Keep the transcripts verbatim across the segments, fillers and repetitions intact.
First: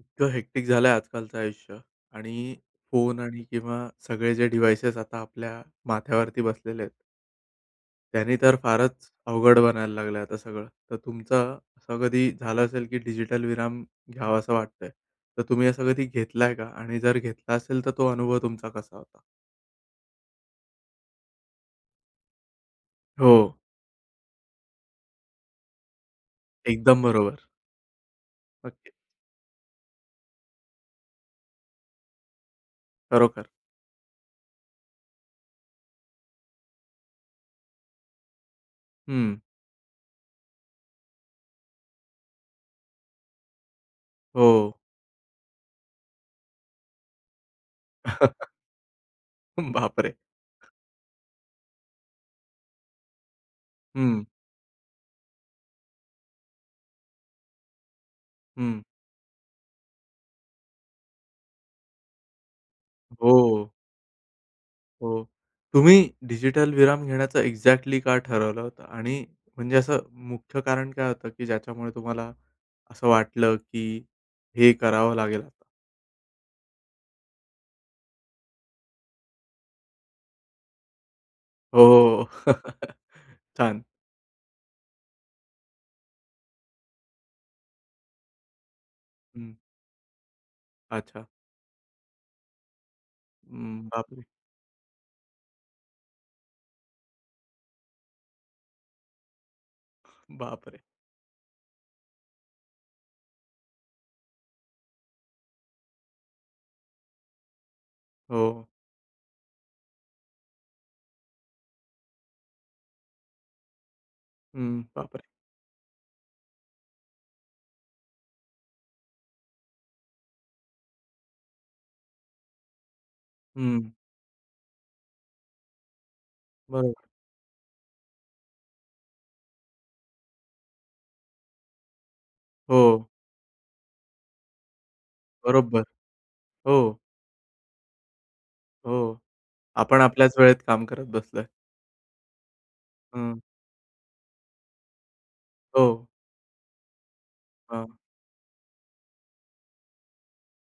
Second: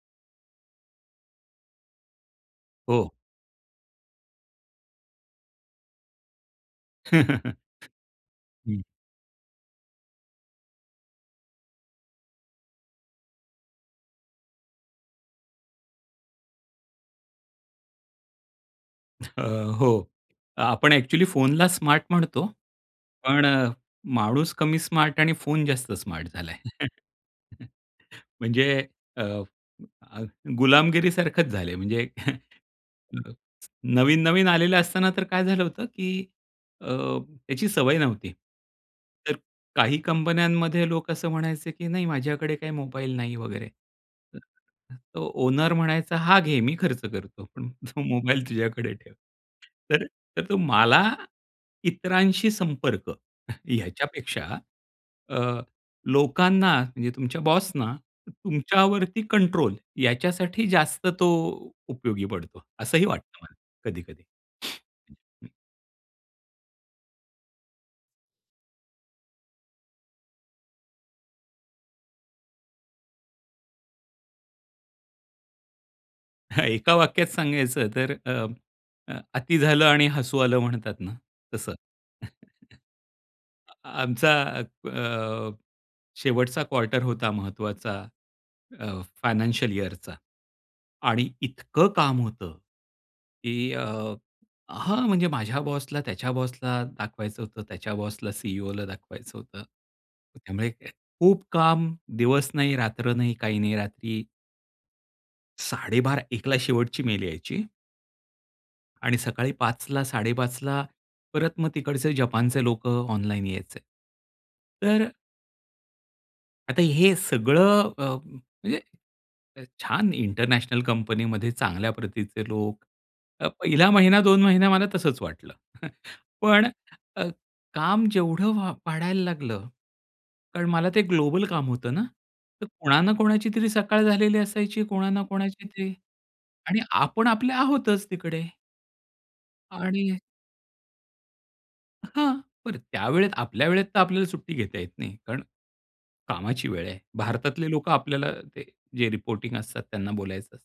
इतकं हेक्टिक झालं आहे आजकालचं आयुष्य आणि हो. फोन आणि किंवा सगळे जे डिव्हाइसेस आता आपल्या माथ्यावरती बसलेले आहेत. त्यांनी तर हं. फारच अवघड बनायला लागलं आहे आता सगळं. तर तुमचा असं कधी झालं असेल की डिजिटल विराम घ्यावासा वाटतं आहे. तर तुम्ही असा कधी घेतला आहे का? आणि जर घेतला असेल, तर तो अनुभव तुमचा कसा होता? अ, हो. आपण एक्चुअली फोनला स्मार्ट म्हणतो, पण हो. माणूस कमी स्मार्ट आणि फोन जास्त स्मार्ट झाला आहे. एकदम बरोबर. म्हणजे ओके. अ, अ, गुलामगिरी सारखंच झाले आहे. म्हणजे खरोखरं. नवीन-नवीन आलेलं असताना, तर काय झालं होतं की अ, याची सवय नव्हती. तर हं. काही कंपन्यांमध्ये लोक असं म्हणायचे, "की नाही माझ्याकडे काही मोबाईल नाही" वगैरे. हो. तो ओनर म्हणायचा, "हा घे, मी खर्च करतो, पण तो मोबाईल तुझ्याकडे ठेव". तर बापरे! तर तो मला इतरांशी संपर्क हम्म. याच्यापेक्षा अ, लोकांना म्हणजे तुमच्या बॉसना हं. तुमच्यावरती कंट्रोल याच्यासाठी जास्त तो उपयोगी पडतो, असंही वाटतं मला हो. कधी-कधी. हो. तुम्ही डिजिटल विराम घेण्याचं एक्झॅक्टली का ठरवलं होतं? आणि म्हणजे असं मुख्य कारण काय होतं? की ज्याच्यामुळे तुम्हाला असं वाटलं की हे करावं लागेल आता. एका वाक्यात सांगायचं तर अ, अ, "अति झालं आणि हसू आलं" म्हणतात ना? तसं. हो. छान. आमचा अ, शेवटचा क्वार्टर होता महत्वाचा अ, हं. फायनान्शिअल इयरचा अच्छा. आणि इतकं काम होतं. की अ हं, बापरे! हां, म्हणजे माझ्या बॉसला त्याच्या बॉसला दाखवायचं होतं, त्याच्या बॉसला CEO ला दाखवायचं होतं. त्यामुळे बापरे! खूप काम, दिवस नाही, रात्र नाही. काही नाही रात्री साडे बारा एकला शेवटची मेल यायची हो. आणि सकाळी पाचला साडेपाचला परत मग तिकडचे जपानचे लोक ऑनलाईन यायचे. हं, तर बापरे! आता हे सगळं अ, म्हणजे छान इंटरनॅशनल कंपनीमध्ये चांगल्या प्रतीचे लोक. तर पहिला हं. महिना, दोन महिना मला तसंच वाटलं पण बरोबर. अ, काम जेवढं व वाढायला लागलं, कारण मला ते ग्लोबल काम होतं ना, तर कोणा हो. ना कोणाची तरी सकाळ झालेली असायची, कोणा ना कोणाची बरोबर, तरी आणि हो. आपण आपले आहोतच तिकडे. हो. आपण आणि आपल्याच वेळेत काम करत बसलोय. हां. बरं त्यावेळेत हं. आपल्या वेळेत तर आपल्याला सुट्टी घेता येत नाही. कारण हो. कामाची वेळ आहे. भारतातले लोक हां. आपल्याला जे रिपोर्टींग असतात, त्यांना बोलायचं असतं.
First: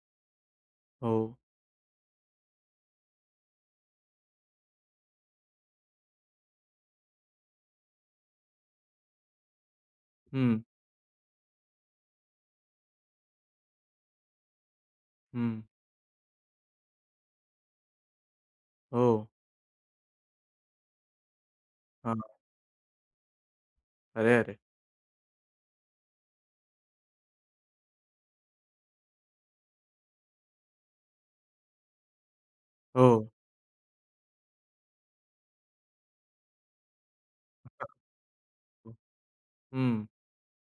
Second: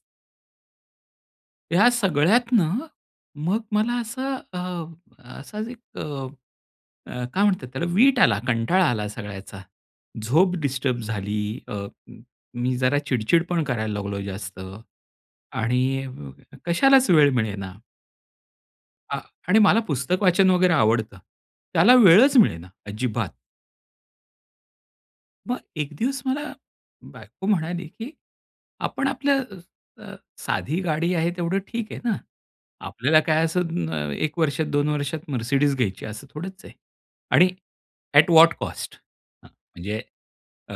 हो. या सगळ्यातनं मग मला असं, अ, असाच एक अ, काय म्हणतात त्याला, विट आला, कंटाळा आला सगळ्याचा. झोप हं. डिस्टर्ब झाली. अ, मी जरा चिडचिड पण करायला लागलो जास्त हं. आणि कशालाच वेळ मिळेना. आ, हो. आणि मला पुस्तक वाचन वगैरे आवडतं. त्याला हां. वेळच मिळेना अजिबात. अरे, अरे. मग एक दिवस मला बायको म्हणाली की "आपण आपलं अ, साधी गाडी आहे तेवढं ठीक आहे ना? आपल्याला हो. काय असं अ, एक वर्षात, दोन वर्षात Mercedes घ्यायची आहे असं थोडंच आहे. आणि एट वॉट कॉस्ट? [unintelligible] म्हणजे हं. अ,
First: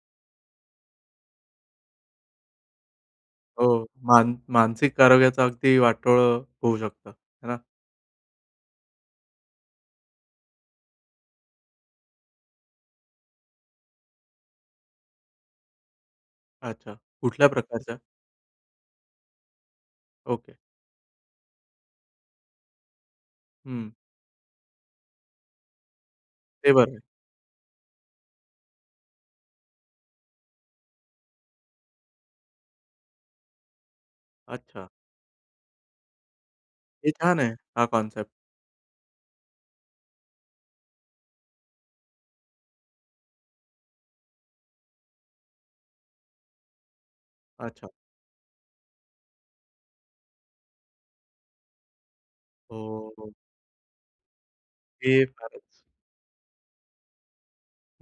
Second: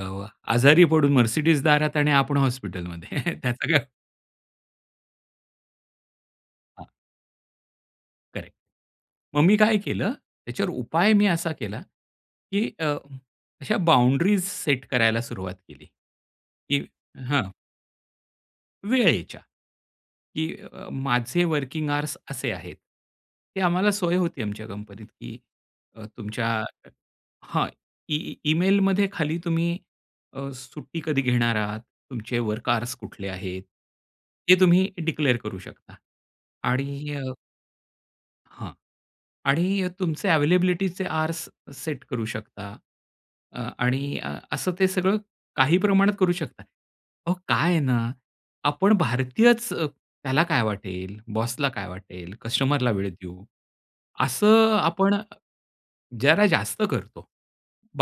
आजारी पडून Mercedes दारात आणि आपण हॉस्पिटलमध्ये, त्याचा हो. काय?" मान मानसिक आरोग्याचं अगदी वाटोळं होऊ हां. शकतं, आहे ना? करेक्ट. मग मी काय केलं, याच्यावर उपाय मी असा केला की अ, अशा बाऊंड्रीस सेट करायला सुरुवात केली. की अच्छा हां. कुठल्या प्रकारचा? वेळेच्या. की ओके. अ, माझे वर्किंग अवर्स असे आहेत. ती आम्हाला हं. सोय होती आमच्या कंपनीत की तुमच्या हे बरंय. हां. ई ईमेलमध्ये खाली तुम्ही अ, सुट्टी कधी घेणार आहात? तुमचे वर्क अवर्स कुठले आहेत? हे अच्छा. तुम्ही डिक्लीअर करू शकता. हे आणि अ, छान आहे. हा कन्सेप्ट. हां. आणि तुमचे अवेलेबिलिटीचे अवर्स सेट करू शकता, अ, आणि असं ते सगळं काही प्रमाणात करू शकता. अहो, काय आहे अच्छा. ना आपण भारतीयच "त्याला काय वाटेल? बॉसला काय वाटेल? कस्टमरला वेळ हो. हो. देऊ" असं अ, आपण हे फारच. जरा जास्त करतो.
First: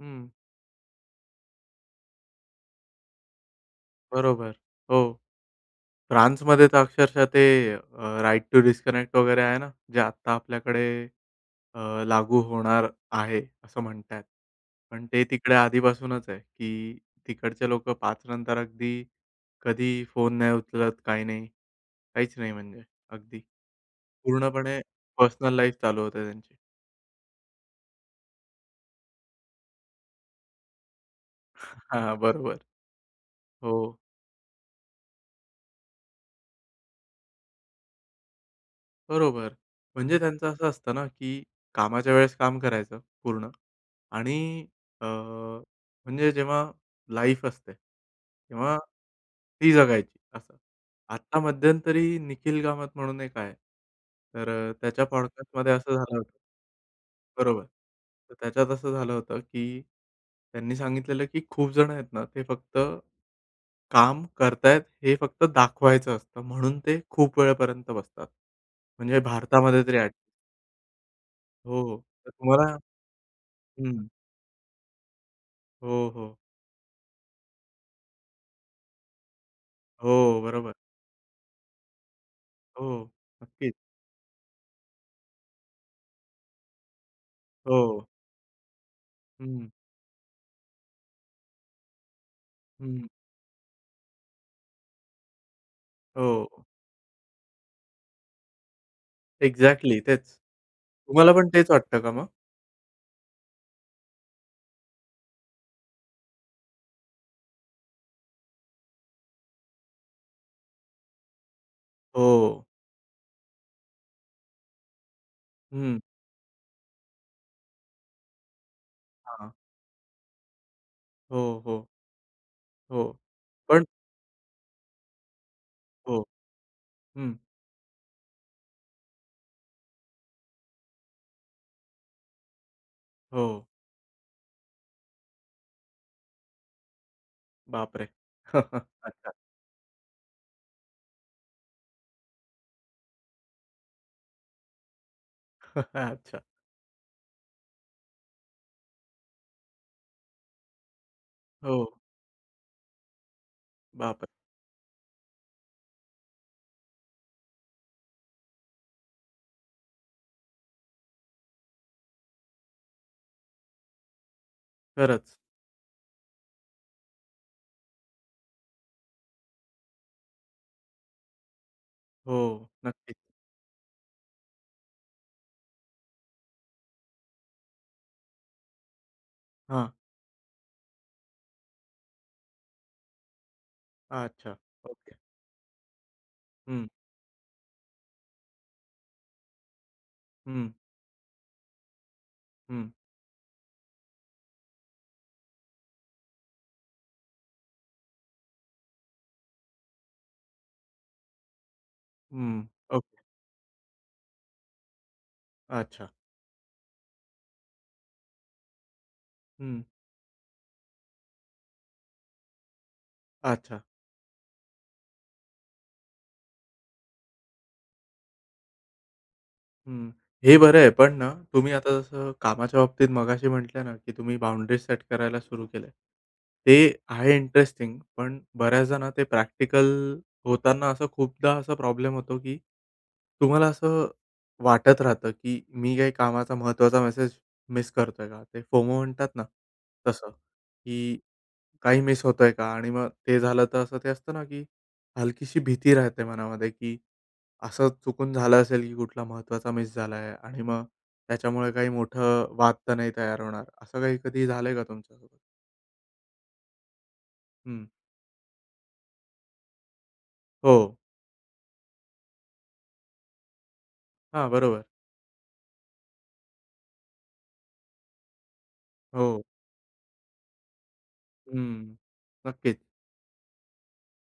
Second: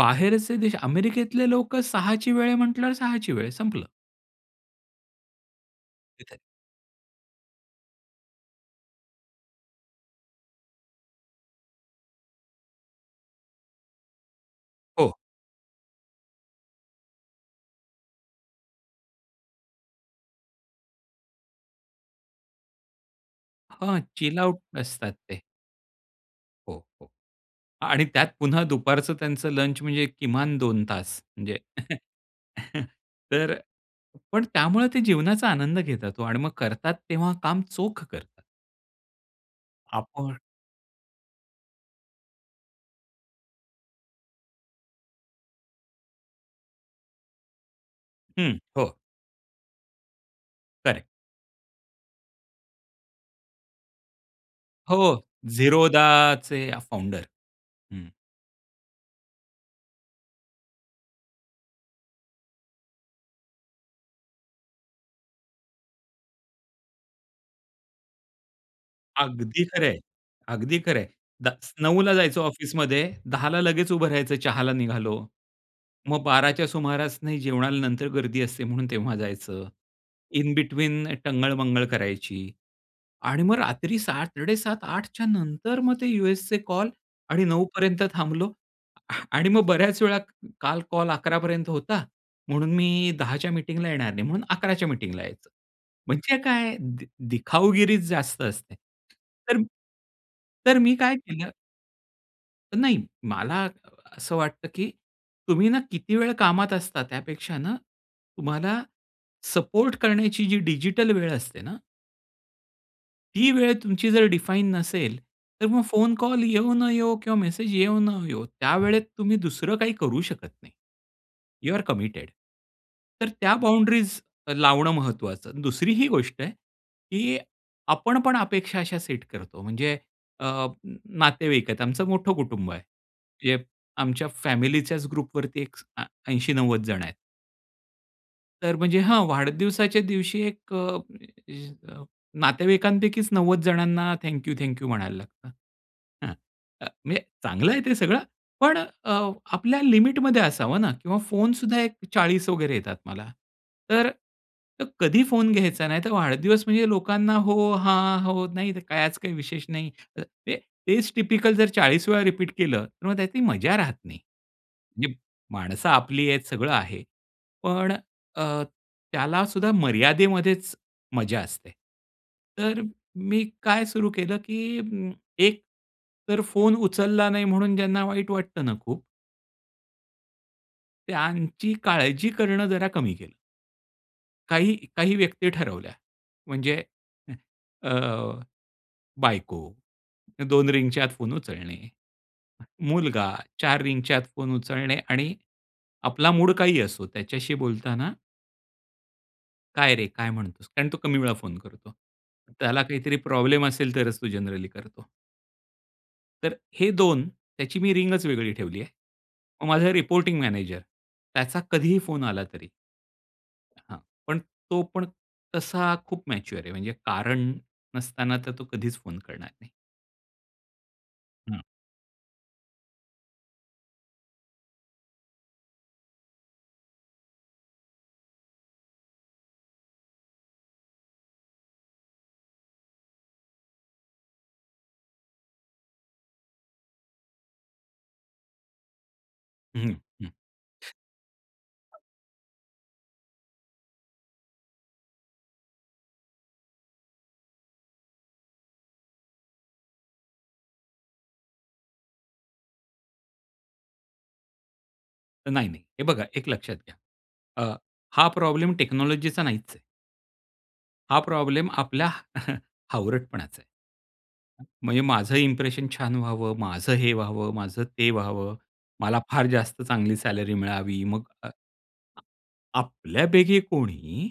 हं. देश अमेरिकेतले लोक सहाची वेळ आहे म्हंटल्यावर सहाची वेळ संपलं. बरोबर. हो. तिथे. फ्रान्समध्ये तर अक्षरशः ते अ, राइट टू डिस्कनेक्ट वगैरे आहे ना. जे आत्ता आपल्याकडे अ, लागू होणार आहे असं म्हणतायेत. पण हो. ते तिकडे आधीपासूनच आहे की तिकडचे लोकं पाच नंतर अगदी कधी फोन नाही उचलत, काही नाही. काहीच नाही, म्हणजे अगदी हां. चिल आऊट पूर्णपणे असतात ते. पर्सनल लाईफ चालू होते त्यांची. हो. आणि त्यात पुन्हा दुपारचं त्यांचं लंच म्हणजे किमान दोन तास म्हणजे हां. बरोबर. तर हो. पण त्यामुळे ते जीवनाचा आनंद घेतात हो आणि मग करतात तेव्हा काम चोख करतात. बरोबर. म्हणजे आपण. त्यांचं असं असतं ना, की कामाच्या वेळेस काम करायचं पूर्ण आणि अ, म्हणजे जेव्हा लाईफ असते, हं, तेव्हा हो. ती जगायची, असं. करेक्ट. आता मध्यंतरी निखिल कामत म्हणून एक आहे. तर हो, त्याच्या पॉडकास्टमध्ये असं झालं होतं Zerodhaचे फाउंडर. बरोबर. हं. तर त्याच्यात असं झालं होतं की त्यांनी सांगितलेलं, की खूप जण आहेत ना, ते फक्त काम करतायेत, हे फक्त दाखवायचं असतं म्हणून ते खूप वेळेपर्यंत बसतात. म्हणजे अगदी भारतामध्ये खरं आहे. तरी ॲट अगदी खरं आहे. दस हो, हो, नऊला तर जायचो तुम्हाला ऑफिसमध्ये, दहाला लगेच उभं हं. राहायचं, चहाला निघालो. हो, मग हो. बाराच्या सुमारास नाही, जेवणाला नंतर गर्दी असते ,म्हणून तेव्हा जायचं. हो, इन बरोबर. बेटवीन टंगळ-मंगळ करायची हो, आणि मग नक्कीच. रात्री सात-साडे सात आठच्या नंतर मग ते USचे कॉल, आणि नऊपर्यंत हो. थांबलो. आणि मग हं. बऱ्याच वेळा काल कॉल अकरापर्यंत होता, म्हणून हं. मी दहाच्या मीटिंगला येणार नाही, म्हणून अकराच्या मीटिंगला यायचो. म्हणजे हो. काय, दिखाऊगिरीच जास्त असते. तर, एक्झॅक्टली तेच, तर मी काय तुम्हाला पण केलं. तेच वाटतं का मग? नाही मला अ, असं वाटतं की तुम्ही ना किती वेळ कामात असता त्यापेक्षा ना, तुम्हाला सपोर्ट करण्याची जी डिजिटल वेळ असते ना हो. ती वेळ तुमची जर डिफाइन नसेल. तर मग हं. फोन कॉल येऊ न येवो किंवा मेसेज येऊ न येवो, त्यावेळेत तुम्ही हां. दुसरं काही करू शकत नाही. हो, यू आर हो. कमिटेड. हो. तर त्या पण बाउंडरीज लावणं महत्वाचं. दुसरी ही हो. गोष्ट आहे हं. की आपण पण अपेक्षा अशा सेट करतो म्हणजे अ, नातेवाईक आहेत. आमचं मोठं कुटुंब आहे म्हणजे हो. आमच्या फॅमिलीच्याच ग्रुपवरती एक अ, ऐंशी नव्वद जण आहेत. बापरे! तर, म्हणजे हां अच्छा. वाढदिवसाच्या दिवशी एक अ, [unintelligible] नातेवाईकांपैकीच नव्वद जणांना थँक यू, थँक यू म्हणायला लागतं. हां, अच्छा. अ, म्हणजे चांगलं आहे ते सगळं. पण अ, आपल्या लिमिटमध्ये असावं ना किंवा फोनसुद्धा एक हो. चाळीस वगैरे येतात मला. तर बापरे! कधी फोन घ्यायचा नाही, तर वाढदिवस म्हणजे लोकांना हो, हां. हो, नाही तर कायच काही विशेष नाही. तर ते तेच टिपिकल जर चाळीस वेळा रिपीट केलं, तर मग त्यातली मजा राहत नाही. म्हणजे खरंच. माणसं आपली आहेत सगळं आहे. पण अ, त्याला सुद्धा मर्यादेमध्येच मजा असते. हो. तर नक्की. मी काय सुरू केलं की अं, एक तर फोन उचलला नाही, म्हणून ज्यांना वाईट वाटतं ना खूप हां. त्यांची काळजी करणं, जरा कमी केलं. अच्छा, काही काही ओके. व्यक्ती ठरवल्या, म्हणजे हं. [unintelligible] अ, बायको, दोन हं. रिंगच्या आत फोन उचलणे. हं. मुलगा, चार रिंगच्या आत फोन उचलणे आणि आपला मूड काही असो, त्याच्याशी बोलताना काय रे? काय म्हणतोस? कारण तो कमी वेळा फोन करतो. हम्म, त्याला काहीतरी ओके. प्रॉब्लेम असेल, तरच तो जनरली करतो. अच्छा. तर हे दोन त्याची मी रिंग वेगळी ठेवली आहे. मग हम्म. माझा रिपोर्टिंग मॅनेजर, त्याचा कधी ही फोन आला, तरी अच्छा. हां, पण तो पण तसा खूप मॅच्युअर आहे, म्हणजे कारण नसताना, तर तो कधीच फोन करणार नाही. हं. हे बरं आहे. पण ना, हम्म. तुम्ही आता जसं कामाच्या बाबतीत मगाशी म्हटलं ना की तुम्ही बाउंडरी सेट करायला सुरू केलं आहे. ते आहे इंटरेस्टिंग, पण बऱ्याचदा ना, ते प्रॅक्टिकल होताना असं खूपदा असा प्रॉब्लेम होतो की तुम्हाला असं वाटत राहतं की मी काही कामाचा महत्त्वाचा मेसेज मिस करतो आहे का? ते फोमो म्हणतात ना, हं, हं. तसं की काही मिस होतो आहे का? आणि मग ते झालं, तर असं ते असतं ना की हलकीशी भीती राहते मनामध्ये की असं चुकून झालं असेल की कुठला महत्त्वाचा मिस झाला आहे आणि मग त्याच्यामुळे काही मोठं वाद तर नाही तयार होणार. असं काही कधी ही झालंय का तुमच्यासोबत? नाही, नाही. हे बघा, एक लक्षात घ्या. अ, हं. हां, प्रॉब्लेम टेक्नॉलॉजीचा नाहीच आहे. हो. हा प्रॉब्लेम आपला हावरटपणाचा आहे. हां, बरोबर. म्हणजे माझं इम्प्रेशन छान व्हावं, माझं हे व्हावं, माझं ते व्हावं, मला हो. फार जास्त चांगली सॅलरी मिळावी मग अ, हं, नक्कीच. आपल्यापैकी कोणी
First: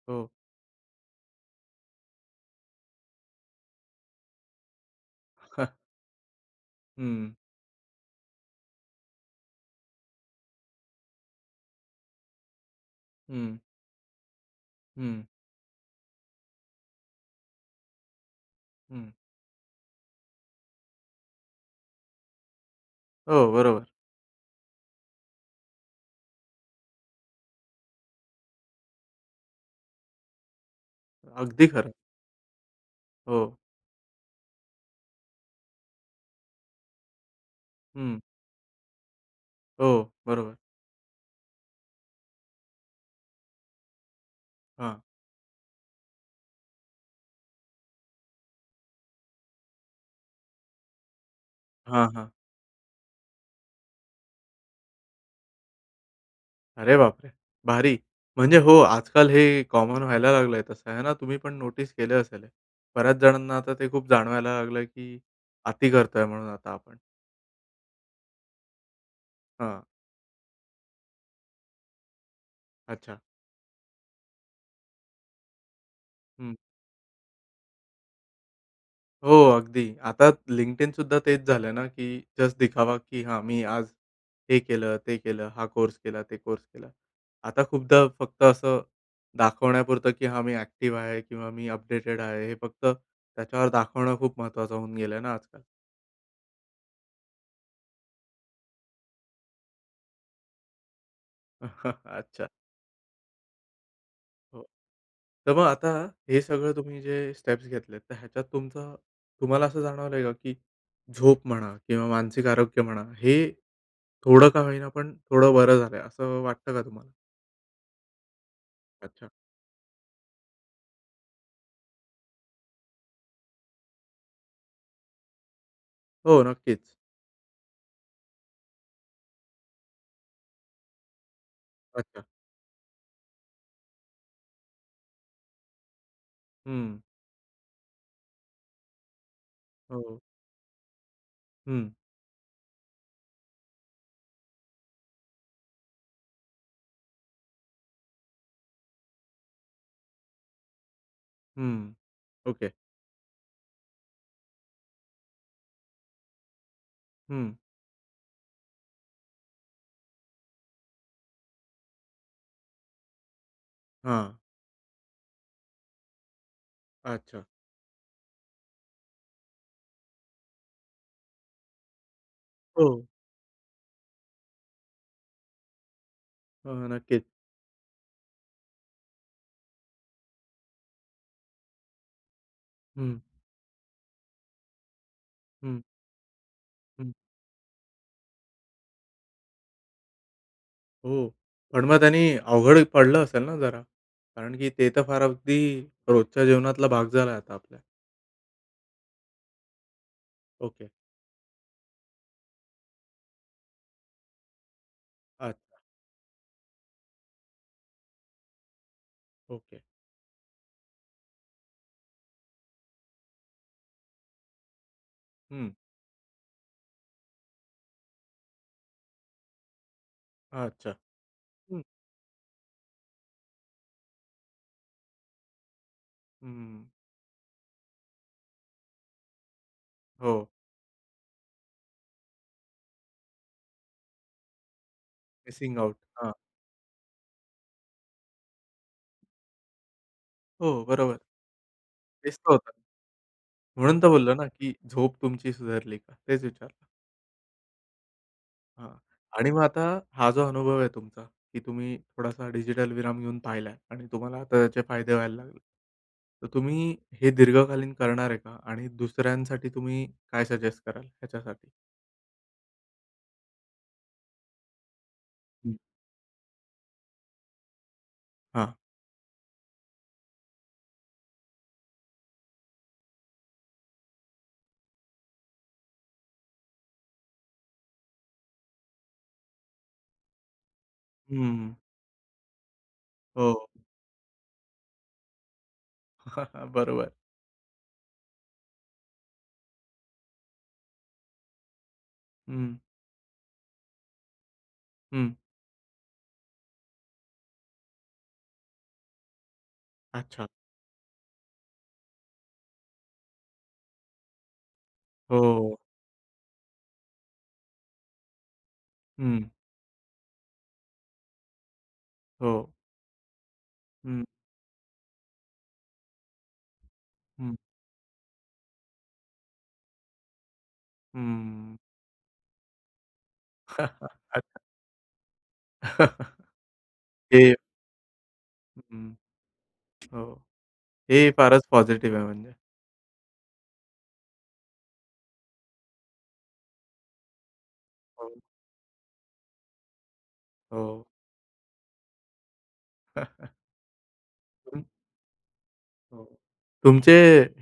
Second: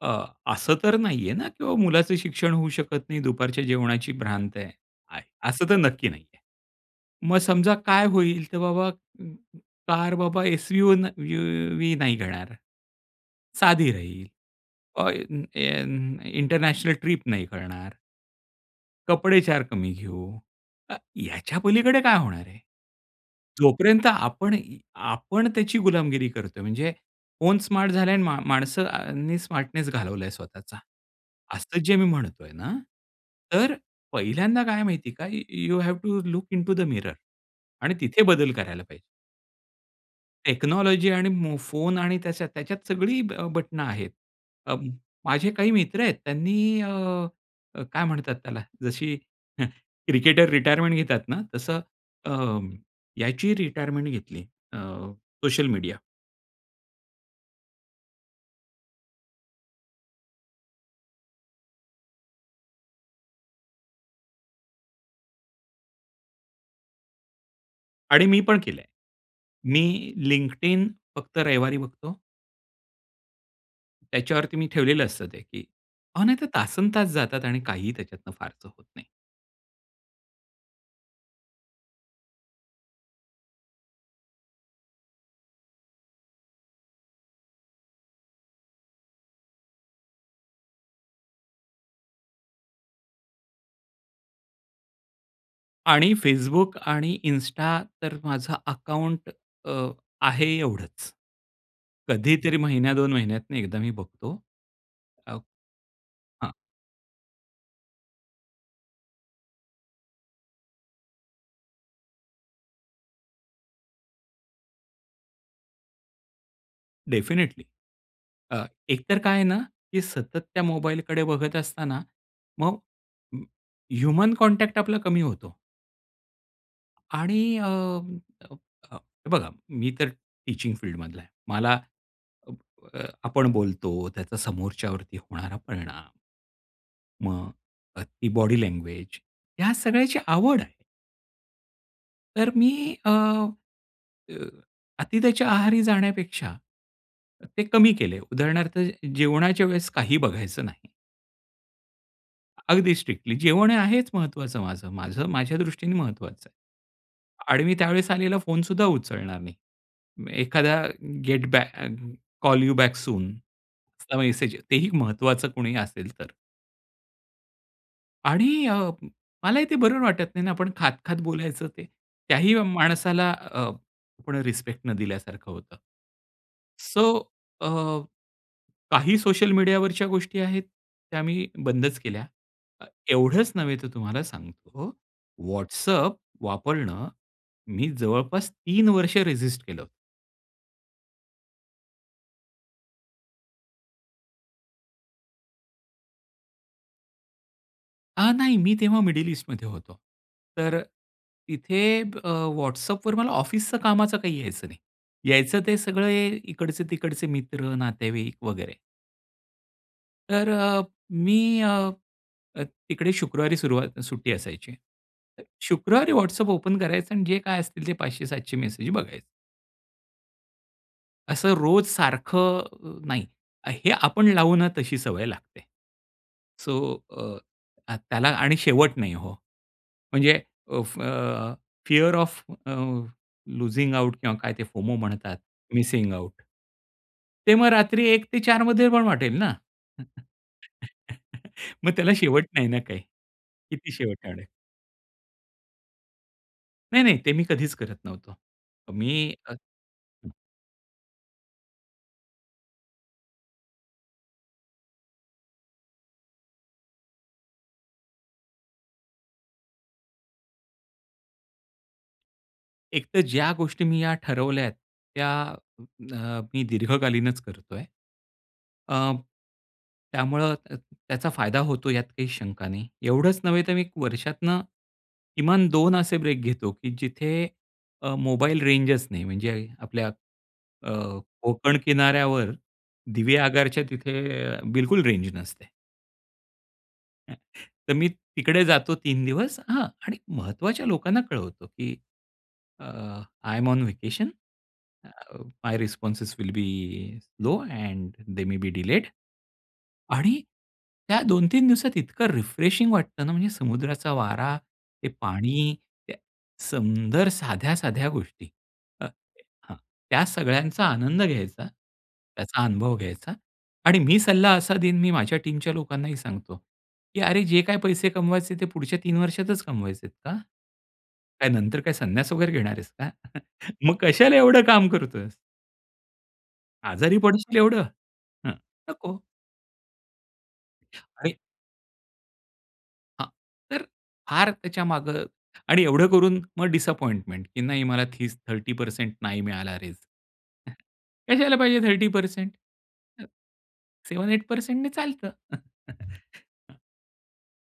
अ, हो. असं तर नाही आहे ना की बाबा मुलाचं शिक्षण होऊ शकत नाही, दुपारच्या जेवणाची भ्रांत आहे. आय असं तर नक्की नाही आहे. हं. मग समजा काय होईल? तर बाबा म कार बाबा एस-यु-वी व्ही नाही घेणार, हं. साधी राहील. अ, हं. एन एन इंटरनॅशनल ट्रिप नाही करणार. हं. कपडे चार कमी घेऊ. अ, याच्या पलीकडे काय होणार आहे? हो, बरोबर. जोपर्यंत आपण ई आपण त्याची गुलामगिरी करतोय. म्हणजे फोन स्मार्ट झालं आहे आणि म माणसांनी स्मार्टनेस घालवला आहे स्वतःचा. अगदी असं खरं. जे मी म्हणतो आहे ना, हो. तर पहिल्यांदा काय माहिती आहे का? य you have to look into the mirror आणि हं. तिथे बदल करायला पाहिजे. हो, बरोबर. टेक्नॉलॉजी आणि मो फोन आणि त्याच्या त्याच्यात सगळी अ, बटणं आहेत. अं, हां. माझे काही मित्र आहेत त्यांनी अ, अ, काय म्हणतात त्याला? जशी क्रिकेटर रिटायरमेंट घेतात ना, तसं हां, हां. अ, याची रिटायरमेंट घेतली. अ, सोशल मीडिया. अरे बापरे! भारी, म्हणजे हो आजकाल हे कॉमन व्हायला लागलंय तसं, आहे ना तुम्हीपण नोटीस केले असेल? बऱ्याच जणांना आता ते खूप जाणवायला लागलंय की अति करतोय म्हणून आता आपण. आणि मी पण केलंय. मी हां. LinkedIn फक्त रविवारी बघतो. अच्छा. त्याच्यावरती मी ठेवलेलं असतं ते की अहो, नाहीतर हं. तासनतास जातात आणि काहीही त्याच्यातून सार्थ होत नाही. हो. अगदी. आता LinkedIn सुद्धा तेच झालं ना की जस्ट दिखावा की "हा, मी आज हे केलं, ते केलं, हा कोर्स केला, ते कोर्स केला." आता खूपदा फक्त असं दाखवण्यापुरतं की, "हा, मी ॲक्टिव्ह आहे किंवा मी अपडेटेड आहे." हे फक्त त्याच्यावर दाखवणं खूप महत्त्वाचं होऊन गेलं ना आजकाल. आणि Facebook आणि Insta तर माझं अकाउंट अ, आहे एवढंच. अच्छा. कधीतरी महिन्या दोन महिन्यातून एकदा मी बघतो. हो, अ तर मग आता हे हां. सगळं तुम्ही जे स्टेप्स घेतलेत, तर ह्याच्यात तुमचं तुम्हाला असं जाणवलं आहे का? की झोप म्हणा किंवा मानसिक आरोग्य म्हणा, हे थोडं का होईना पण थोडं बरं झालंय, असं वाटतं का तुम्हाला? डेफिनेटली अ, एकतर अच्छा. काय आहे ना की सतत त्या मोबाईलकडे बघत असता ना, मग अ, ह्यूमन कॉन्टॅक्ट आपला कमी होतो. हो, नक्कीच. आणि अ, अ, अ, हे बघा, मी तर टीचिंग फील्डमधला आहे. मला अच्छा. अ, आपण बोलतो त्याचा समोरच्यावरती होणारा परिणाम, हं. मग अ, ती बॉडी लँग्वेज, ह्या सगळ्याची हो. आवड आहे. हं. तर मी अ अ अति त्याच्या आहारी जाण्यापेक्षा, ते कमी केले. उदाहरणार्थ जेवणाच्या वेळेस काही बघायचं नाही. हं. ओके. अगदी स्ट्रिक्टली जेवण हे आहेच महत्वाचं माझं, माझं माझ्या दृष्टीने महत्त्वाचं आहे. हं. आणि मी त्यावेळेस आलेला फोनसुद्धा उचलणार नाही. एखादा गेट बॅक अ, कॉल यू बॅक सूनचा हां. मेसेज ते ही महत्त्वाचं कुणी असेल तर. अच्छा. आणि अ, मला ही ते बरोबर वाटत नाही ना, आपण खात-खात बोलायचं ते, त्या ही हो. माणसाला अ, आपण रिस्पेक्ट न दिल्यासारखं होतं. हो. सो नक्कीच. अ, काही सोशल मीडियावरच्या गोष्टी आहेत, त्या मी बंदच केल्या. अ, हं. एवढंच नव्हे तर तुम्हाला सांगतो, हं. WhatsApp वापरणं हं. मी जवळपास तीन वर्ष रेजिस्ट केलं होतं. हो, पण मग त्यांनी अवघड पडलं असेल ना जरा, कारण की ते तर फार अगदी रोजच्या जेवणातला भाग झालाय आता आपल्या. अ, नाही, मी तेव्हा मिडल ईस्टमध्ये होतो. तर ओके. तिथे अ, WhatsAppवर मला ऑफिसचं कामाचं काही यायचं नाही, यायचं ते अच्छा. सगळे इकडचे-तिकडचे मित्र, नातेवाईक वगैरे. ओके. तर अ, मी अ, तिकडे शुक्रवारी सुरुवात सुट्टी असायची. हम्म. शुक्रवारी WhatsApp ओपन करायचं आणि जे काय असतील ते पाचशे सातशे मेसेज बघायचं. अच्छा. असं रोज सारखं नाही, हे आपण लावू ना, तशी सवय लागते. सो हम्म. अ, अ, त्याला आणि शेवट नाही हो, म्हणजे हो. अ, फ fear of uh, losing out किंवा काय ते "फोमो" म्हणतात, मिसिंग आऊट, मिसिंग हां. आऊट. ते मग रात्री एक ते चारमध्ये पण वाटेल ना? हो, बरोबर. मग त्याला शेवट दिसलं होतं नाही का? ना काही, किती म्हणून तर शेवट बोललो ना, आणेल. की झोप तुमची सुधारली का? तेच विचारलं. नाही, नाही, ते मी कधीच करत नव्हतो हां, मी. आणि अ, मग आता, हा जो अनुभव आहे तुमचा, की तुम्ही थोडासा डिजिटल विराम घेऊन पाहिलाय आणि तुम्हाला आता त्याचे फायदे व्हायला लागले. तर तुम्ही हे दीर्घकालीन करणार आहे का? आणि दुसऱ्यांसाठी तुम्ही काय सजेस्ट कराल ह्याच्यासाठी? एक तर ज्या गोष्टी मी या ठरवल्या आहेत, त्या हं. अ, मी दीर्घकालीनच करतोय. हां. अ, त्यामुळं त त्याचा फायदा होतो, यात काही शंका नाही. एवढंच नव्हे तर मी वर्षातनं किमान दोन असे ब्रेक घेतो की जिथे अ, मोबाईल रेंजच नाही. म्हणजे अ आपल्या अ, हम्म. कोकण किनाऱ्यावर हो. दिवेआगारच्या तिथे बिलकुल रेंज नसते. बरोबर. तर मी तिकडे जातो तीन दिवस हां, आणि महत्त्वाच्या लोकांना कळवतो की हं. अ, "I am on vacation. Hmm. My responses will be slow and they may be delayed." आणि अच्छा. त्या दोन तीन दिवसात इतकं रिफ्रेशिंग वाटतं ना, म्हणजे समुद्राचा वारा, ते हो, पाणी, हो. त्या सुंदर साध्या-साध्या गोष्टी. अ, हं. हां, त्या सगळ्यांचा आनंद घ्यायचा, त्याचा हो. अनुभव घ्यायचा आणि मी हं. सल्ला असा देईन, मी माझ्या टीमच्या लोकांनाही सांगतो की, "अरे हं. जे काही पैसे कमवायचे ते पुढच्या तीन वर्षातच कमवायचेत, का? काय हम्म. नंतर काय संन्यास वगैरे घेणार आहेस का? मग कशाला अच्छा. एवढं काम करतोयस?" आजारी ते पडशील एवढं. हं, हं, नको. हो, हे आणि फारच पॉझिटिव्ह आहे म्हणजे. हां, तर फार त्याच्यामागं आणि एवढं करून मग डिसअपॉईंटमेंट की नाही मला हो. तीस थर्टी परसेन्ट नाही मिळाला रेझ. हो. कशाला पाहिजे थर्टी परसेन्ट? सेवन एट परसेन्टनी चालतं. हो, तुमचे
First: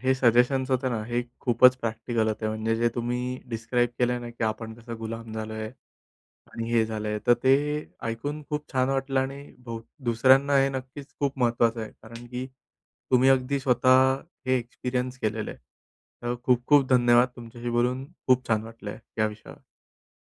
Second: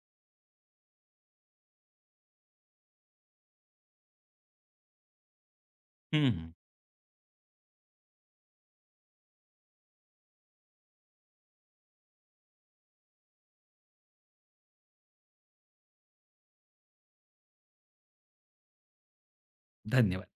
हे सजेशन्स होते ना, हे खूपच प्रॅक्टिकल होते. म्हणजे जे तुम्ही डिस्क्राईब केलंय ना की, "आपण कसं गुलाम झालोय? हं, हं. आणि हे झालंय," तर ते ऐकून खूप छान वाटलं आणि हो दुसऱ्यांना हे नक्कीच खूप महत्त्वाचं आहे. कारण की तुम्ही अगदी स्वतः हे एक्सपिरियन्स केलेलं आहे. तर खूप-खूप धन्यवाद! तुमच्याशी बोलून खूप छान वाटलं आहे या विषयावर. धन्यवाद!